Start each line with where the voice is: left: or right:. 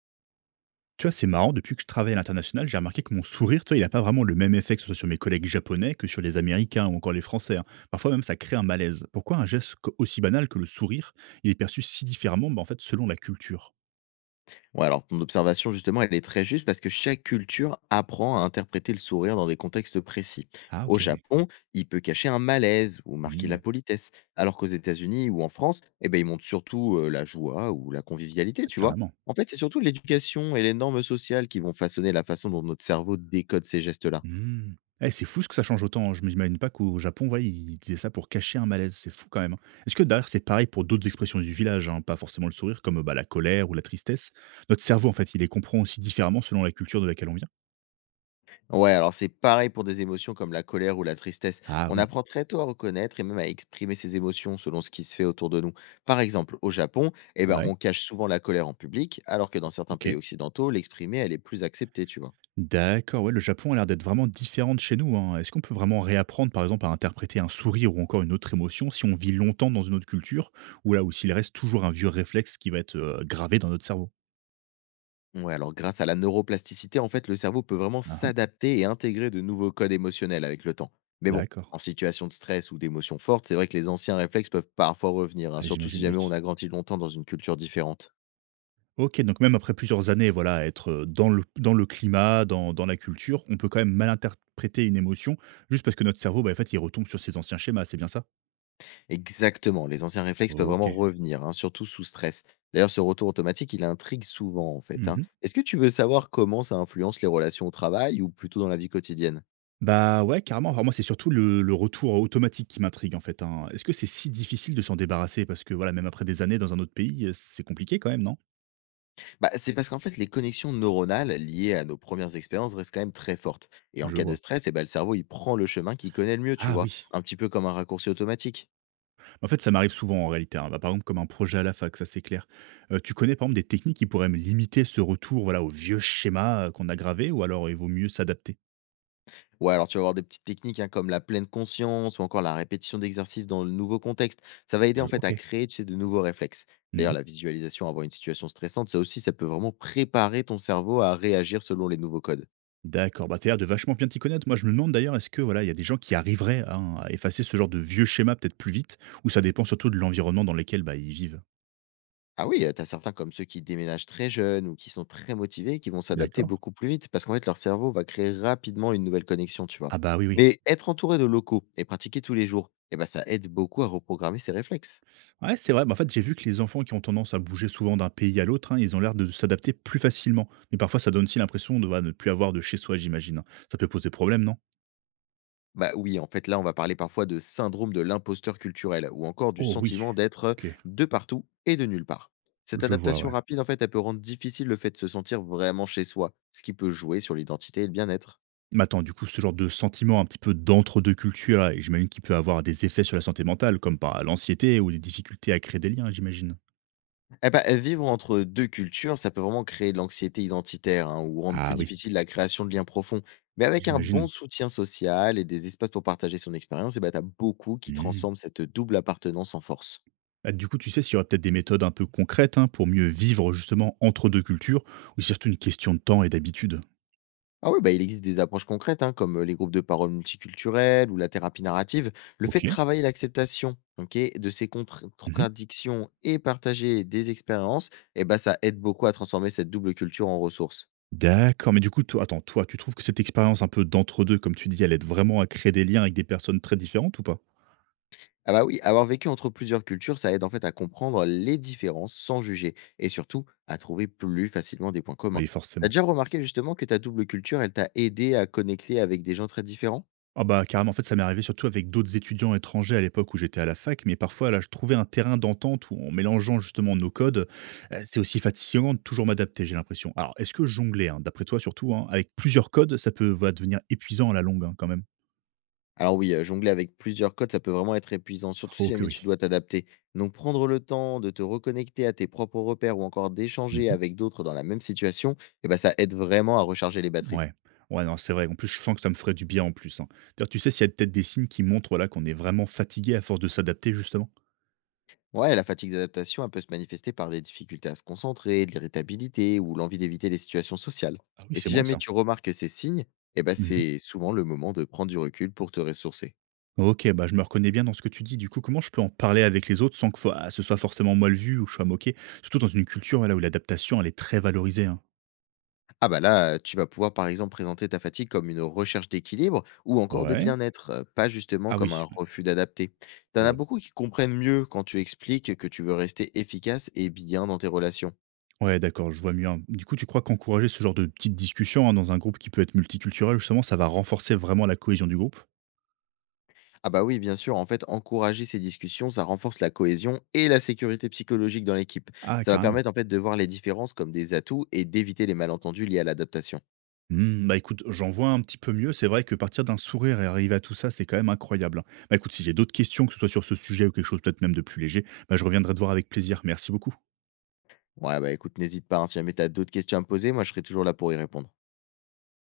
right: Tu vois, c'est marrant, depuis que je travaille à l'international, j'ai remarqué que mon sourire, tu vois, il n'a pas vraiment le même effet que ce soit sur mes collègues japonais que sur les Américains ou encore les Français, hein. Parfois même, ça crée un malaise. Pourquoi un aussi banal que le sourire, il est perçu si différemment, bah, en fait, selon la culture?
left: Ouais, alors ton observation, justement, elle est très juste parce que chaque culture apprend à interpréter le sourire dans des contextes précis.
right: Ah,
left: Au
right: ok.
left: Japon, il peut cacher un malaise ou marquer
right: Hmm,
left: la politesse, alors qu'aux États-Unis ou en France, eh ben, il montre surtout la joie ou la convivialité, tu vois.
right: carrément.
left: En fait, c'est surtout l'éducation et les normes sociales qui vont façonner la façon dont notre cerveau décode ces gestes-là.
right: Hmm. Eh, c'est fou ce que ça change autant, hein. Je m'imagine pas qu'au Japon, ouais, ils disaient ça pour cacher un malaise. C'est fou quand même, hein. Est-ce que d'ailleurs, c'est pareil pour d'autres expressions du village, hein, pas forcément le sourire, comme bah, la colère ou la tristesse? Notre cerveau, en fait, il les comprend aussi différemment selon la culture de laquelle on vient.
left: Ouais, alors c'est pareil pour des émotions comme la colère ou la tristesse.
right: Ah,
left: On
right: oui.
left: apprend très tôt à reconnaître et même à exprimer ses émotions selon ce qui se fait autour de nous. Par exemple, au Japon, eh ben,
right: Ouais.
left: on cache souvent la colère en public, alors que dans certains pays
right: OK.
left: occidentaux, l'exprimer, elle est plus acceptée, tu vois.
right: D'accord, ouais, le Japon a l'air d'être vraiment différent de chez nous, hein. Est-ce qu'on peut vraiment réapprendre, par exemple, à interpréter un sourire ou encore une autre émotion si on vit longtemps dans une autre culture ou là, où s'il reste toujours un vieux réflexe qui va être, gravé dans notre cerveau?
left: Ouais, alors grâce à la neuroplasticité, en fait, le cerveau peut vraiment
right: Ah, hein.
left: s'adapter et intégrer de nouveaux codes émotionnels avec le temps. Mais bon,
right: D'accord.
left: en situation de stress ou d'émotion forte, c'est vrai que les anciens réflexes peuvent parfois revenir, hein,
right: Ah,
left: surtout si
right: j'imagine, oui.
left: jamais on a grandi longtemps dans une culture différente.
right: OK, donc même après plusieurs années, voilà, à être, dans le climat, dans la culture, on peut quand même mal interpréter une émotion juste parce que notre cerveau, bah, en fait, il retombe sur ses anciens schémas, c'est bien ça?
left: Exactement, les anciens réflexes peuvent vraiment
right: OK.
left: revenir, hein, surtout sous stress. D'ailleurs, ce retour automatique, il intrigue souvent, en fait, hein.
right: Mmh.
left: Est-ce que tu veux savoir comment ça influence les relations au travail ou plutôt dans la vie quotidienne?
right: Bah, ouais, carrément. Enfin, moi, c'est surtout le retour automatique qui m'intrigue, en fait, hein. Est-ce que c'est si difficile de s'en débarrasser? Parce que, voilà, même après des années dans un autre pays, c'est compliqué quand même, non?
left: Bah, c'est parce qu'en fait, les connexions neuronales liées à nos premières expériences restent quand même très fortes. Et en
right: Je
left: cas de
right: vois.
left: stress, eh ben, le cerveau, il prend le chemin qu'il connaît le mieux, tu
right: Ah
left: vois,
right: oui.
left: un petit peu comme un raccourci automatique.
right: En fait, ça m'arrive souvent en réalité, hein. Bah, par exemple, comme un projet à la fac, ça c'est clair. Tu connais, par exemple, des techniques qui pourraient me limiter ce retour, voilà, au vieux schéma, qu'on a gravé, ou alors il vaut mieux s'adapter?
left: Ouais, alors tu vas avoir des petites techniques, hein, comme la pleine conscience ou encore la répétition d'exercices dans le nouveau contexte. Ça va aider
right: Je
left: en fait à
right: OK.
left: créer, tu sais, de nouveaux réflexes. D'ailleurs,
right: Mmh.
left: la visualisation avant une situation stressante, ça aussi, ça peut vraiment préparer ton cerveau à réagir selon les nouveaux codes.
right: D'accord, bah, tu as l'air de vachement bien t'y connaître. Moi, je me demande d'ailleurs, est-ce que, voilà, il y a des gens qui arriveraient, hein, à effacer ce genre de vieux schéma peut-être plus vite ou ça dépend surtout de l'environnement dans lequel, bah, ils vivent?
left: Ah oui, t'as certains comme ceux qui déménagent très jeunes ou qui sont très motivés, qui vont s'adapter
right: D'accord.
left: beaucoup plus vite parce qu'en fait, leur cerveau va créer rapidement une nouvelle connexion, tu vois.
right: Ah bah, oui, oui.
left: Mais être entouré de locaux et pratiquer tous les jours, eh ben, ça aide beaucoup à reprogrammer ses réflexes.
right: Ouais, c'est vrai, mais en fait, j'ai vu que les enfants qui ont tendance à bouger souvent d'un pays à l'autre, hein, ils ont l'air de s'adapter plus facilement. Mais parfois, ça donne aussi l'impression de, voilà, ne plus avoir de chez soi, j'imagine, hein. Ça peut poser problème, non?
left: Bah oui, en fait, là, on va parler parfois de syndrome de l'imposteur culturel ou encore du
right: Oh oui,
left: sentiment d'être
right: ok.
left: de partout et de nulle part. Cette
right: Je vois,
left: adaptation
right: ouais.
left: rapide, en fait, elle peut rendre difficile le fait de se sentir vraiment chez soi, ce qui peut jouer sur l'identité et le bien-être.
right: Mais attends, du coup, ce genre de sentiment un petit peu d'entre-deux cultures, là, j'imagine qu'il peut avoir des effets sur la santé mentale, comme par l'anxiété ou des difficultés à créer des liens, j'imagine.
left: Eh ben vivre entre deux cultures, ça peut vraiment créer de l'anxiété identitaire, hein, ou rendre
right: Ah
left: plus
right: oui,
left: difficile la création de liens profonds. Mais avec un bon
right: j'imagine.
left: soutien social et des espaces pour partager son expérience, eh bah, t'as beaucoup qui
right: Hmm.
left: transforment cette double appartenance en force.
right: Bah, du coup, tu sais s'il y aurait peut-être des méthodes un peu concrètes hein, pour mieux vivre justement entre deux cultures, ou c'est surtout une question de temps et d'habitude?
left: Ah oui, bah, il existe des approches concrètes, hein, comme les groupes de parole multiculturels ou la thérapie narrative. Le fait de
right: OK.
left: travailler l'acceptation, ok, de ces
right: Mmh.
left: contradictions et partager des expériences, eh ben, ça aide beaucoup à transformer cette double culture en ressources.
right: D'accord, mais du coup, toi attends, toi, tu trouves que cette expérience un peu d'entre-deux, comme tu dis, elle aide vraiment à créer des liens avec des personnes très différentes ou pas?
left: Ah bah oui, avoir vécu entre plusieurs cultures, ça aide en fait à comprendre les différences sans juger et surtout à trouver plus facilement des points communs.
right: Oui,
left: T'as
right: forcément.
left: déjà remarqué justement que ta double culture, elle t'a aidé à connecter avec des gens très différents?
right: Ah bah, carrément, en fait, ça m'est arrivé surtout avec d'autres étudiants étrangers à l'époque où j'étais à la fac, mais parfois, là, je trouvais un terrain d'entente où en mélangeant justement nos codes, c'est aussi fatigant de toujours m'adapter, j'ai l'impression. Alors, est-ce que jongler, hein, d'après toi surtout, hein, avec plusieurs codes, ça peut, voilà, devenir épuisant à la longue, hein, quand même?
left: Alors oui, jongler avec plusieurs codes, ça peut vraiment être épuisant, surtout
right: Oh
left: si
right: que
left: jamais tu
right: oui.
left: dois t'adapter. Donc prendre le temps de te reconnecter à tes propres repères ou encore d'échanger
right: Mmh.
left: avec d'autres dans la même situation, eh ben ça aide vraiment à recharger les batteries.
right: Ouais. Ouais, non, c'est vrai. En plus, je sens que ça me ferait du bien en plus, hein. D'ailleurs, tu sais s'il y a peut-être des signes qui montrent, voilà, qu'on est vraiment fatigué à force de s'adapter justement?
left: Ouais, la fatigue d'adaptation, elle peut se manifester par des difficultés à se concentrer, de l'irritabilité ou l'envie d'éviter les situations sociales.
right: Ah oui,
left: Et
right: c'est
left: si
right: moi
left: jamais
right: ça.
left: tu remarques ces signes, eh ben
right: Mmh.
left: c'est souvent le moment de prendre du recul pour te ressourcer.
right: OK, bah, je me reconnais bien dans ce que tu dis. Du coup, comment je peux en parler avec les autres sans que fa ce soit forcément mal vu ou que je sois moqué? Surtout dans une culture, là où l'adaptation, elle est très valorisée, hein.
left: Ah bah là, tu vas pouvoir par exemple présenter ta fatigue comme une recherche d'équilibre ou encore de
right: Ouais.
left: bien-être, pas justement
right: Ah
left: comme
right: oui,
left: un
right: oui,
left: refus d'adapter. T'en
right: je
left: as
right: vois.
left: beaucoup qui comprennent mieux quand tu expliques que tu veux rester efficace et bien dans tes relations.
right: Ouais, d'accord, je vois mieux, hein. Du coup, tu crois qu'encourager ce genre de petites discussions, hein, dans un groupe qui peut être multiculturel, justement, ça va renforcer vraiment la cohésion du groupe?
left: Ah bah oui, bien sûr, en fait, encourager ces discussions, ça renforce la cohésion et la sécurité psychologique dans l'équipe.
right: Ah,
left: Ça va
right: carrément.
left: permettre en fait de voir les différences comme des atouts et d'éviter les malentendus liés à l'adaptation.
right: Mmh, bah, écoute, j'en vois un petit peu mieux. C'est vrai que partir d'un sourire et arriver à tout ça, c'est quand même incroyable, hein. Bah, écoute, si j'ai d'autres questions, que ce soit sur ce sujet ou quelque chose peut-être même de plus léger, bah, je reviendrai te voir avec plaisir. Merci beaucoup.
left: Ouais, bah écoute, n'hésite pas, hein, si jamais t'as d'autres questions à me poser, moi je serai toujours là pour y répondre.